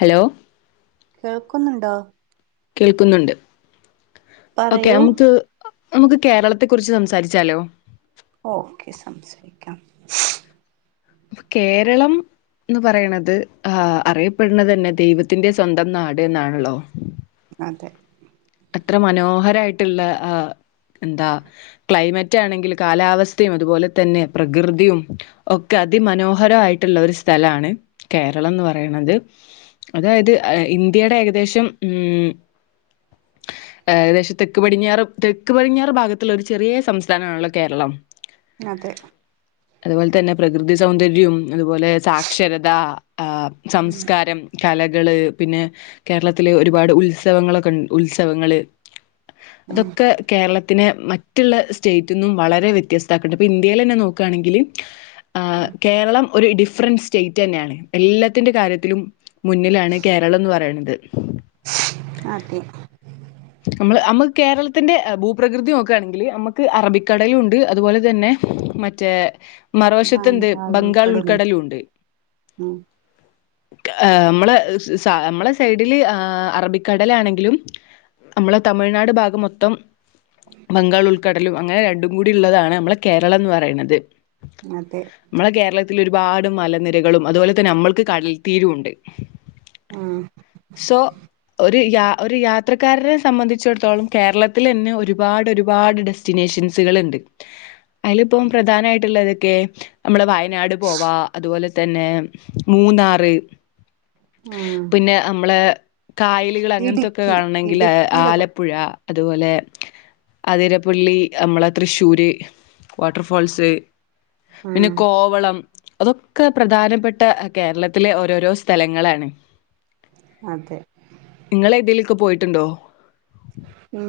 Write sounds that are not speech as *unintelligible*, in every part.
Hello കേൾക്കുന്നുണ്ടോ? കേൾക്കുന്നുണ്ട്. Okay പറയൂ അമ്മ ക്ക് നമുക്ക് കേരളത്തെ കുറിച്ച് സംസാരിച്ചാലോ? ഓക്കെ സംസാരിക്കാം. കേരളം ന്ന് പറയണത് ആഹ് അറിയപ്പെടണത് തന്നെ ദൈവത്തിന്റെ സ്വന്തം നാട് എന്നാണല്ലോ. അതെ. ഇത്ര മനോഹരായിട്ടുള്ള ആഹ് എന്താ ക്ലൈമറ്റ് ആണെങ്കില് കാലാവസ്ഥയും അതുപോലെ തന്നെ പ്രകൃതിയും ഒക്കെ അതി മനോഹരയിട്ടുള്ള ഒരു സ്ഥലാണ് കേരളംന്ന് പറയണത്. അതായത് ഇന്ത്യയുടെ ഏകദേശം മ്ഹ് ഏകദേശം തെക്കു പടിഞ്ഞാറ്, തെക്കു പടിഞ്ഞാറ് ഭാഗത്തുള്ള ഒരു ചെറിയ സംസ്ഥാനമാണല്ലോ കേരളം. അതെ. അതുപോലെ തന്നെ പ്രകൃതി സൗന്ദര്യോം അതുപോലെ സാക്ഷരത ആഹ് ഉം സംസ്കാരം കലകള് പിന്നെ കേരളത്തില് ഒരുപാട് ഉത്സവങ്ങളൊക്കെ ഇൺ ഉത്സവങ്ങള് ഉം അതൊക്കെ കേരള *unintelligible* മറ്റുള്ള സ്റ്റേറ്റ്ന്നും വളരെ വ്യത്യസ്തം *unintelligible* ഇപ്പം ഇന്ത്യയിലന്നെ നോക്കാണെങ്കില് ആഹ് കേരളം ഒരു ഡിഫറന്റ് സ്റ്റേറ്റ് തന്നെയാണ്. എല്ലാത്തിന്റെ കാര്യത്തിലും മുന്നിലാണ് കേരളം എന്ന് പറയ *unintelligible* അതെ നമ്മൾ നമുക്ക് കേരളത്തിൻ്റെ ഭൂപ്രകൃതി നോക്കുകയാണെങ്കിൽ നമുക്ക് അറബിക്കടലുണ്ട് അതുപോലെ തന്നെ മറ്റേ മറുവശത്ത് ന്ത് ബംഗാൾ ഉൾക്കടലുണ്ട് ഉം ഏ മ്മളെ നമ്മളെ സൈഡില് ആ അറബിക്കടലാണെങ്കിലും നമ്മളെ തമിഴ്നാട് ഭാഗം മൊത്തം ബംഗാൾ ഉൾക്കടലും അങ്ങനെ രണ്ടും കൂടിള്ളതാണ് നമ്മളെ കേരളംന്ന് പറയുന്നത് അതെ നമ്മള കേരള ഒരുപാട് മലനിരകളും അതുപോലെ തന്നെ നമ്മൾക്ക് കടൽ തീരുണ്ട് ഉം സോ ഒരു യാത്ര ക്കാരനെ സംബന്ധിച്ചിടത്തോളം കേരളത്തിലെന്നെ ഒരുപാട് ഒരുപാട് ഡെസ്റ്റിനേഷൻസുകൾണ്ട് അയിൽപ്പം പ്രധാനമായിട്ടുള്ള ഏതൊക്കെ നമ്മളെ വയനാട് പോവാ അതുപോലെ തന്നെ മൂന്നാറ് ഉം പിന്നെ നമ്മളെ കായലുകൾ അങ്ങനത്തൊക്കെ ഇടുക്കി കാണണമെങ്കിൽ ഇടുക്കിയിലൊക്കെ ആലപ്പുഴ അതുപോലെ അതിരപ്പള്ളി നമ്മളെ തൃശ്ശൂര് വാട്ടർ ഫാൾസ് പിന്നെ ഉം കോവളം അതൊക്കെ പ്രധാനപ്പെട്ട കേരളത്തിലെ ഓരോരോ സ്ഥലങ്ങളാണ് അതെ ഒക്കെ പോയിട്ടുണ്ടോ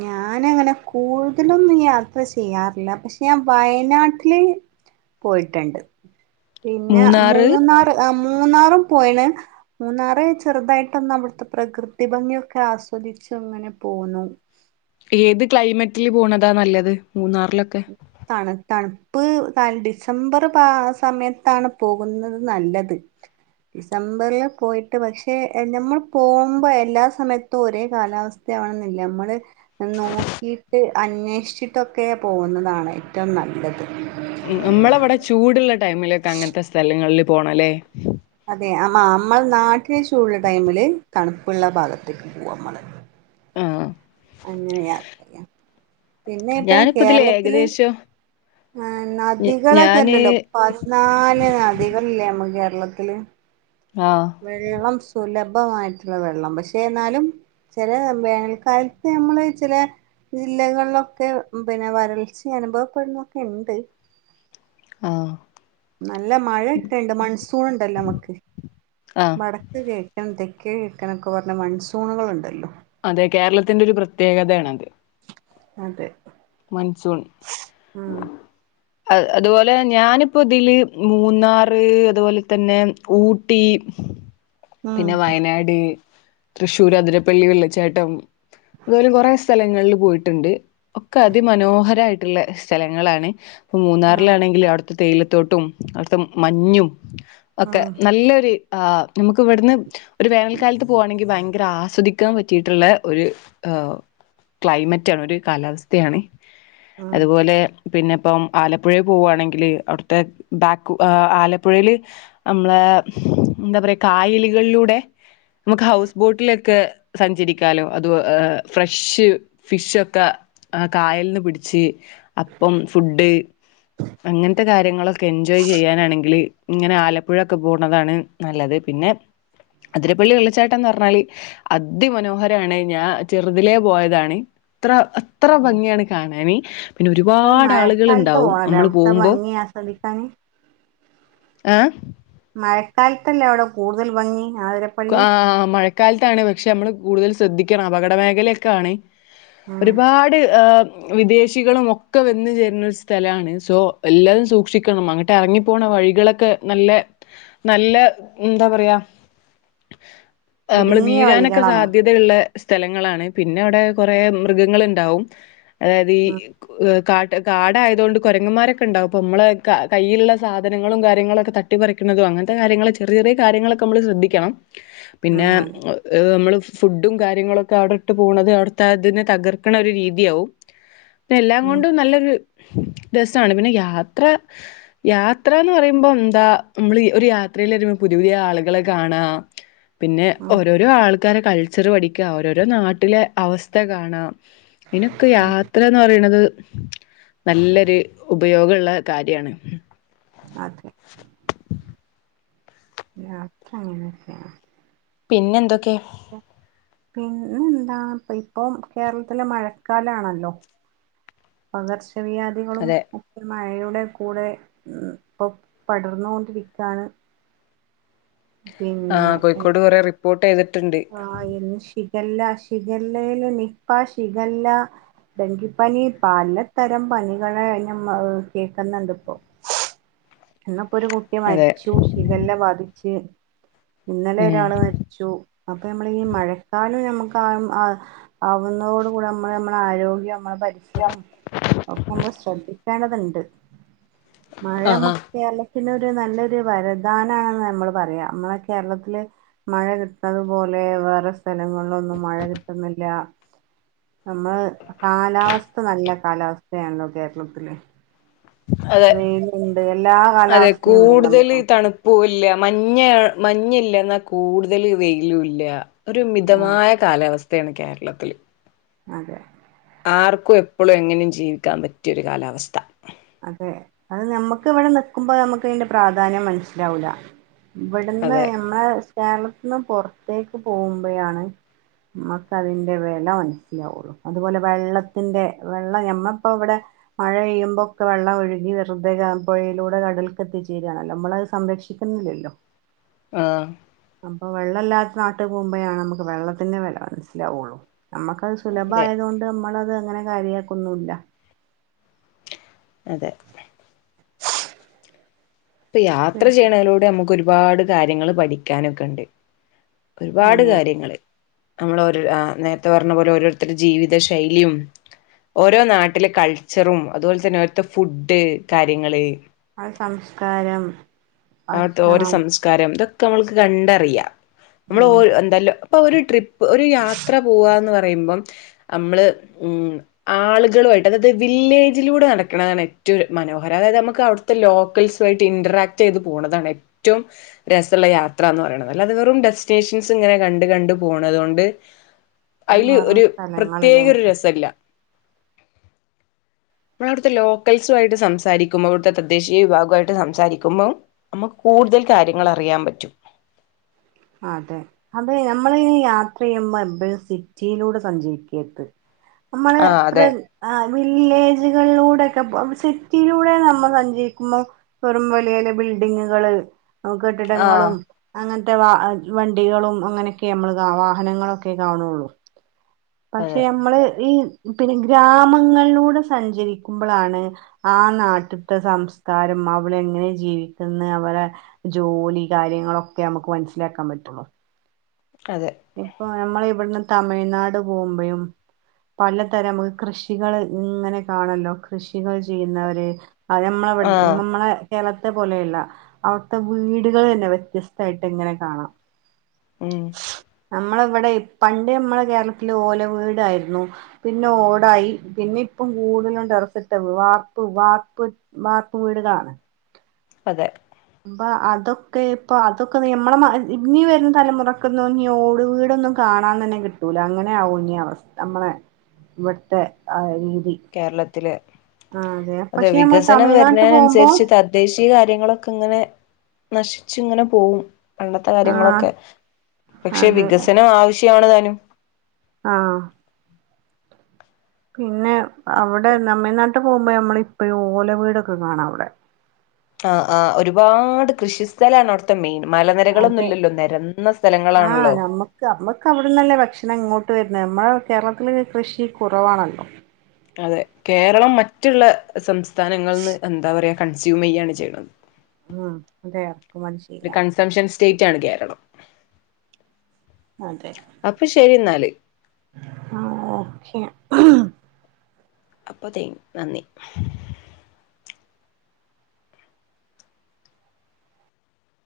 ഞാനങ്ങനെ കൂടുതലൊന്നും യാത്ര ചെയ്യാറില്ല പക്ഷെ ഞാൻ വയനാട്ടില് പോയിട്ടുണ്ട് പിന്നെ മൂന്നാറ് മൂന്നാർ മൂന്നാറും പോയിണ് മൂന്നാറ് ചെറുതായിട്ടൊന്ന് അവിടുത്തെ പ്രകൃതി ഭംഗിയൊക്കെ ആസ്വദിച്ചു അങ്ങനെ പോന്നു ഏത് ക്ലൈമറ്റില് പോണതാ നല്ലത് മൂന്നാറിലൊക്കെ തണ തണുപ് പ്പ് ഡിസംബർ പ സമയത്താണ് പോകുന്നത് നല്ലത് ഡിസംബറിൽ പോയിട്ട് പക്ഷേ നമ്മൾ പോകുമ്പോ എല്ലാ സമയത്തും ഒരേ കാലാവസ്ഥ നമ്മള് നോക്കിയിട്ട് അന്വേഷിച്ചിട്ടൊക്കെ പോകുന്നതാണ് ഏറ്റവും നല്ലത് നമ്മളവിടെ ചൂടുള്ള ടൈമിലൊക്കെ അങ്ങനത്തെ സ്ഥലങ്ങളില് പോണല്ലേ അതെ ആ നമ്മൾ നാട്ടില ചൂടുള്ള ടൈമില് തണുപ്പുള്ള ഭാഗത്തേക്ക് പോകും നമ്മള് ആ അങ്ങനെ യാത്ര ചെയ്യ പിന്നെ ഇപ്പ ഞാനിപ്പ ഇതില് കേരളത്തില് ഏകദേശം ആ ഞ- ഞാന് നദികളൊക്കെല്ലല്ലോ പതിനാല് നദികളല്ലേ നമ്മുക്ക് കേ ര ളത്തില് ആ വെള്ളം സുലം ഭമായിട്ടുള്ള വെള്ളം പക്ഷേ എന്നാലും ചില വേനൽക്കാലത്ത് നമ്മള് ചില ജില്ലകളിലൊക്കെ പിന്നെ വരൾച്ച അനുഭവപ്പെടുന്നൊക്കെ ഉണ്ട് ആ നല്ല മഴ ഇക്കണ്ട് മൺസൂൺ ഉണ്ടല്ലോ നമക്ക് ആഹ് വടക്ക് കിഴക്കൻ തെ കിഴക്കനൊക്കെ പറഞ്ഞ മൺസൂണുകളുണ്ടല്ലോ അതെ കേരളത്തിന്റെ ഒരു പ്രത്യേകതയാണത് അതേ മൻസൂൺ അ അതുപോലെ ഞാനിപ്പോ ഇതില് മൂന്നാറ് അതുപോലെ തന്നെ ഊട്ടി ഉം പിന്നെ വയനാട് തൃശ്ശൂർ ആതിരപ്പള്ളി വെള്ളിച്ചാട്ടം അതുപോലെ കൊറെേ സ്ഥലങ്ങളിൽ പോയിട്ടുണ്ട് ഒക്കെ അതിമനോഹരായിട്ടുള്ള സ്ഥലങ്ങളാണ് ഇപ്പ ആഹ് മൂന്നാറിലാണെങ്കിൽ അവിടു തേയിലത്തോട്ടം അവിടുത്തെ മഞ്ഞും ഒക്കെ ഉം നല്ലൊരു ആ നമുക്ക് ഇവിടുന്ന് ഒരു വേനൽക്കാലത്ത് പോകുവാണെങ്കിൽ ഭയങ്കര ഭയങ്കര ആസ്വദിക്കാൻ പറ്റിയിട്ടുള്ള ഒരു ക്ലൈമറ്റ് ആണ് ഒരു കാലാവസ്ഥയാണ് ഉം അതുപോലെ പിന്നെ ഇപ്പം ആലപ്പുഴെൽ പോവുവാണെങ്കിൽ അവിടുത്തെ ബാക്ക് ആലപ്പുഴെൽ നമ്മളെ എന്താ പറയാ കായലുകളിലൂടെ നമുക്ക് ഹൗസ് ബോട്ടിലൊക്കെ സഞ്ചരിക്കാലോ അത് ഫ്രഷ് ഫിഷ് ഒക്കെ ആ കായലിന്ന് പിടിച്ച് അപ്പം ഫുഡ് അങ്ങനത്തെ കാര്യങ്ങളൊക്കെ എൻജോയ് ചെയ്യാനാണെങ്കില് ഇങ്ങനെ ആലപ്പുഴൊക്കെ പോണതാണ് നല്ലത് പിന്നെ അതിരപ്പള്ളി വെള്ളച്ചാട്ടംന്ന് പറഞ്ഞാല് അതിമനോഹരാണ് ഞാൻ ചെറുതിലേ പോയതാണ് അത്ര അത്ര ഉം ഭംഗിയാണ് കാണാന് പിന്നെ അത് ഒരുപാട് ആളുകൾ മഴക്കാലത്ത് ഉണ്ടാവും പോണല്ലേ നമ്മള് അവിടുത്തെ പോകുമ്പോ ഭംഗി ആസ്വദിക്കാന് ആ മഴക്കാലത്തല്ലേ അവിടെ കൂടുതൽ ഭംഗി ആതിരപ്പള്ളി ഴ കാലത്താണ് പക്ഷെ നമ്മള് കൂടുതൽ ശ്രദ്ധിക്കണം അപകട മേഖലയൊക്കെ ആണ് ഉം ഒരുപാട് വിദേശികളും ഒക്കെ വന്ന് ചേരുന്ന ഒരു സ്ഥലമാണ് സോ എല്ലാവരും സൂക്ഷിക്കണം അങ്ങട്ട് ഇറങ്ങിപ്പോണ വ വഴികളൊക്കെ നല്ല നല്ല എന്താ പറയാ നമ്മള് ഇടുങ്ങിയ വീഴാനൊക്കെ വഴികളാണോ സാധ്യതയുള്ള സ്ഥലങ്ങളാണ് പിന്നെ അവിടെ കുറെ മൃഗങ്ങളുണ്ടാവും അതായത് ഈ ഉം കാ കാട് ആയതുകൊണ്ട് കുരങ്ങന്മാരൊക്കെണ്ടാവും അപ്പ നമ്മള് കയ്യിലുള്ള സാധനങ്ങളും കാര്യങ്ങളൊക്കെ തട്ടി പറിക്കുന്നതുമാ അങ്ങനത്തെ കാര്യങ്ങൾ ചെറിയ ചെറിയ കാര്യങ്ങളൊക്കെ നമ്മൾ ശ്രദ്ധിക്കണം പിന്നെ ഉം അതെ നമ്മള് ഫുഡും കാര്യങ്ങളൊക്കെ അവിടെ ഇട്ട് പോണത് അവിടുത്തെ അതിനെ തകർക്കണ ഒരു രീതിയാവും ഇപൊ എല്ലാം ഉം കൊണ്ടും നല്ലൊരു രസമാണ് പിന്നെ യാത്ര യാത്ര എന്ന് പറയുമ്പോൾ എന്താ നമ്മൾ ഒരു യാത്രയിൽരുപോൾ പുതയ പുതിയ ആളുകളെ കാണാ പിന്നെ ഉം ഓരോരോ ആൾക്കാര കൾച്ചർ പഠിക്കുക ഓരോരോ നാട്ടിലെ അവസ്ഥ കാണാം അയിനൊക്കെ ഉം യാത്ര എന്ന് പറയുന്നത് നല്ലൊരു ഉപയോഗള്ള കാര്യാണ് അതേ യാത്ര അങ്ങനൊക്കെയാണ് പിന്നെ എന്തൊക്കെ പിന്നെ എന്താ ഇപ്പൊ കേരളത്തില് മഴക്കാലാണല്ലോ പകർച്ചവ്യാധികളും അതെ ഒക്കെ മഴയുടെ കൂടെ ഇപ്പൊ പടർന്നുകൊണ്ടിരിക്കയാണ് ആ കോഴിക്കോട് കുറെ റിപ്പോർട്ട് ചെയ്തിട്ട് ആ ഇന്ന് ഷിഗെല്ല ഷിഗലേല് നിപ്പാ, ഷിഗെല്ല ഡെങ്കിപ്പനി പലതരം പനികളെ ഞ്ഞമ്മ കേൾക്ക്‌ന്ന്ണ്ട് ഇപ്പോ ഇന്ന്പ്പൊ ഒരു കുട്ടി അതെ മരിച്ചു ഷിഗെല്ല ബാധിച്ച് ഇന്നലെ ഉം ഒരാള് മരിച്ചു ഒക്ക നമ്മള് ഈ മഴക്കാലം നമ്മ ക്കാലം ആ ആവുന്നതോട് കൂടെ നമ്മള് നമ്മടെ ആരോഗ്യം നമ്മളെ പരിസരോം ഒക്കേംമ്മള് ശ്രദ്ധിക്കേണ്ടത്ണ്ട് മഴ മ്മ് ആഹാ ക്കലക്കന് ഒരു നല്ലൊരു വരധാനാണാന്ന് മ്മള് പറയാ മ്മളെ കേരളത്തില് മഴ കിട്ടണത് പോലെ വേറെ സ് ഥലങ്ങളിലൊന്നും മഴ കിട്ടുന്നില്ല നമ്മള് കാലാവസ്ഥ നല്ല കാലാവസ്ഥയാണല്ലോ കേരളത്തില് അതെ വെയിലുണ്ട് എല്ലാ അതെ കാലാവസ്ഥയും ഉണ്ടല്ലോ കൂടുതൽ നമ്മുക്ക് തണുപ്പുല്ല മഞ്ഞ് മഞ്ഞില്ലെന്ന കൂടുതല് വെയിലും ഇല്ല ഒരു ആഹ് മിതമായ കാലാവസ് സ്ഥ കേരളത്തില് അതെ ആർക്കും എപ്പള്ളും എങ്ങനേം ജീവിക്കാൻ പറ്റിരു കാലാവസ്ഥ അതെ അത് നമ്മക്ക് ഇവിടെ നിക്കുമ്പോ നമ്മക്ക് അതിന്റെ പ്രാധാന്യം മനസ്സിലാവൂല ഇവിട്ന്ന് അതെ നമ്മെയെ കേരളത്തിന്ന് പൊറത്തേക്ക് പോവുമ്പയാണ് മ്മക്ക് അതിന്റെ വെല മനസ്സിലാവുള്ളു അതുപോലെ വെള്ളത്തിന്റെ വെള്ളം ഞമ്മപ്പ ഇവ്ടെ മഴ പെയ്യുമ്പോ ഒക്ക വെള്ളം ഒഴ്കി വെറുതെ ഡാം പുഴയിലൂടെ കടൽക്ക്ത്തിച്ചേര്ണല്ലോ മ്മളത് സംരക്ഷിക്കുന്നില്ലല്ലോ ആ അപ്പൊ വെള്ളല്ലാത്ത നാട്ട് പോവുമ്പഴാണ് നമ്മക്ക് വെള്ളത്തിന്റെ വെല മനസ്സിലാവുള്ളു നമ്മക്കത് അതെ സുലഭായത് കൊണ്ട് നമ്മളത് അങ്ങനെ കാര്യക്കൊന്നുല്ല അതെ ഇപ്പ യാത്ര ചെയ്യണതിലൂടെ നമുക്ക് ഒരുപാട് കാര്യങ്ങള് പഠിക്കാനൊക്കെ ഇണ്ട് ഒരുപാട് അതെ കാര്യങ്ങള് നമ്മൾ ഓരോര് ആ നേരത്തെ പറഞ്ഞ പോലെ ഓരോരുത്തരെ ജീവിത ശൈലിയും ഓരോ നാട്ടിലെ കൾച്ചറും അതുപോലെ തന്നെ ഓരത്ത ഫുഡ് കാര്യങ്ങള് ആ സംസ്കാരം അവിടുത്തെ ഓരോ ഭക്ഷണം സംസ്കാരം തൊക്ക മ്മൾക്ക് കണ്ടറിയാ മ്മള് ഉം ഓരൊ എന്തലോ പ്പൊ ഒരു ട്രിപ്പ് ഒരു യാത്ര പൂവാന്ന് പറയുമ്പം അമ്മള് ഉം ആള്കളു യിട്ട് അതാത് വില്ലേജിലൂടെ നടക്കണതാണ് ഏറ്റവും മനോഹരം അതായത് മ്മക്ക് അവിട്ത്തെ ലോക്കൽസുയിട്ട് ഇന്റാക്ട്യ്ത് പോണതാണ് ഏറ്റവും രസള്ള യാത്ര ന്ന് പറയണത് അല്ലാതെ വെറും ഡെസ്റ്റിനേഷൻസ് ങ്ങനെ കണ്ട് കണ്ട് പോണ ത് കൊണ്ട് അയില് ഓരോ ഒരു പ്രത്യേക സ്ഥലങ്ങളിലെ ഒരു രസല്ല മ്മള് അവ്ട്ത്തെ ലോക്കൽസു ആയിട്ട് സംസാരിക്കുമ്പോ അവിടുത്തെ തദ്ദേശീയ വിഭാഗ്വായിട്ട് സംസാരിക്കുമ്പോം അമ്മുക്ക് കൂടുതൽ കാര്യങ്ങളറിയാ പറ്റും അതെ അതേ നമ്മളിങ്ങനെ യാത്രിയുമ്പോ എപ്പഴും സിറ്റിലൂടെ സഞ്ചരിക്കര്ത് നമ്മള് ആ അതെ *unintelligible* ആ വില്ലേജ്കളിലൂടക് ക പോവ്മ്പ സിറ്റിലൂടെ നമ്മ സഞ്ചരിക്കുമ്പോ വെറും വലിയലിയ ബിൽഡിങ്ങ്കള് ആഹ് കെട്ടിടങ്ങളും അങ്ങൻത്തെ വാ അത് വണ്ടികളും അങ്ങനെക്കെ അമ്മള് കാ വാഹനങ്ങളൊക്കെ കാണുള്ളു പക്ഷെ അതെ നമ്മള് ഈ പിന്നെ ഗ്രാമങ്ങളിലൂടെ സഞ്ചരിക്കുമ്പളാണ് ആ നാട്ടിത്തെ സംസ്കാരം മവളെങ്ങനെ ജീവിക്കന്നെ അവരെ ജോലി കാര്യങ്ങളൊക്കെ നമുക്ക് മനസ്സിലാക്കാൻ പറ്റുള്ളു അതെ ഇപ്പൊ നമ്മള് ഇവിട്ന്ന് തമിഴ്നാട് പോവുമ്പഴും പലതരം മ്മക്ക് കൃഷികള് ഇങ്ങനെ കാണല്ലോ കൃഷികൾ ചെയ്യുന്നവര് അതെമ്മളെ ഇബ്ടെ ആഹ് മ്മ്മ്മടെ കേരള ത്തെ പോലെയല്ല അവ്ട്ത്തെ വീടുകള് തന്നെ വ്യത്യസ്തയിട്ട് ങ്ങനെ കാണാം ഉം നമ്മള് ഇവിടെ പണ്ട് നമ്മുടെ കേരളത്തിൽ ഓല വീടായിരുന്നു പിന്നെ ഓടായി പിന് ഇപ്പം കൂടുതലും തറസിട്ട വാർപ്പ് വാപ്പ് വാർപ്പ് വീടുകാണ് അതെ പ്പ അതൊക്കെ ഇപ്പൊ അതൊക്കെ നമ്മടെ മ ഇനി വരുന്ന തലമുറക്കൊന്നും നീ ഓട് വീടൊന്നും കാ കാണാൻ തന്നെ കിട്ടൂല അങ്ങനെയകും ഇനി അവസ്ഥ നമ്മളെ ഇവിടത്തെ അ കേരളത്തില് അതെ പക്ഷെ നമ്മൾ വികസനം തമിഴ്നാട്ട് പോകുമ്പോ വരുന്നതിനനുസരിച്ച് തദ്ദേശ ചില കാര്യങ്ങളൊക്കെ ഇങ്ങനെ നശിച്ചു ഇങ്ങനെ പോകും പണ്ടത്തെ ആ കാര്യങ്ങളൊക്കെ പക്ഷെ അതെ വികസനം ആവശ്യമാണ് താനും ആ പിന്നെ അവിടെ നമ്മിടെനാ ട്ട് പോകുമ്പോ നമ്മള് ഇപ്പഴും ഓല വീടൊക്കെ കാണാം അവിടെ ആ ആ ഒരുപാട് കൃഷി സ്ഥലാണ് അവിടത്തെ മെയിൻ മലനിരകളൊന്നും അതെ ഇല്ലല്ലോ നിരന്ന ആഹ് സ്ഥലങ്ങളാണല്ലോ നമ്മക്ക് നമ്മക്ക് അവിടന്നല്ലേ ഭക്ഷണം ഇങ്ങോട്ട് വരുന്നത് നമ്മടെ കേരളത്തില് കൃഷി കുറവാണല്ലോ അതെ കേരളം മറ്റുള്ള സംസ്ഥാനങ്ങളിൽന്ന് എന്താ പറയാ കൺസ്യൂം ചെയ്യയാണ് ചെയ്യുന്നത് ഉം അത ഇറക്കും മതി ഒരു ചെയ്യാം കൺസംഷൻ സ്റ്റേറ്റ് ആണ് കേരളം അതെ അപ്പൊ ശരി എന്നാല് ആ ഓക്കേ അപ്പൊതേ നന്ദി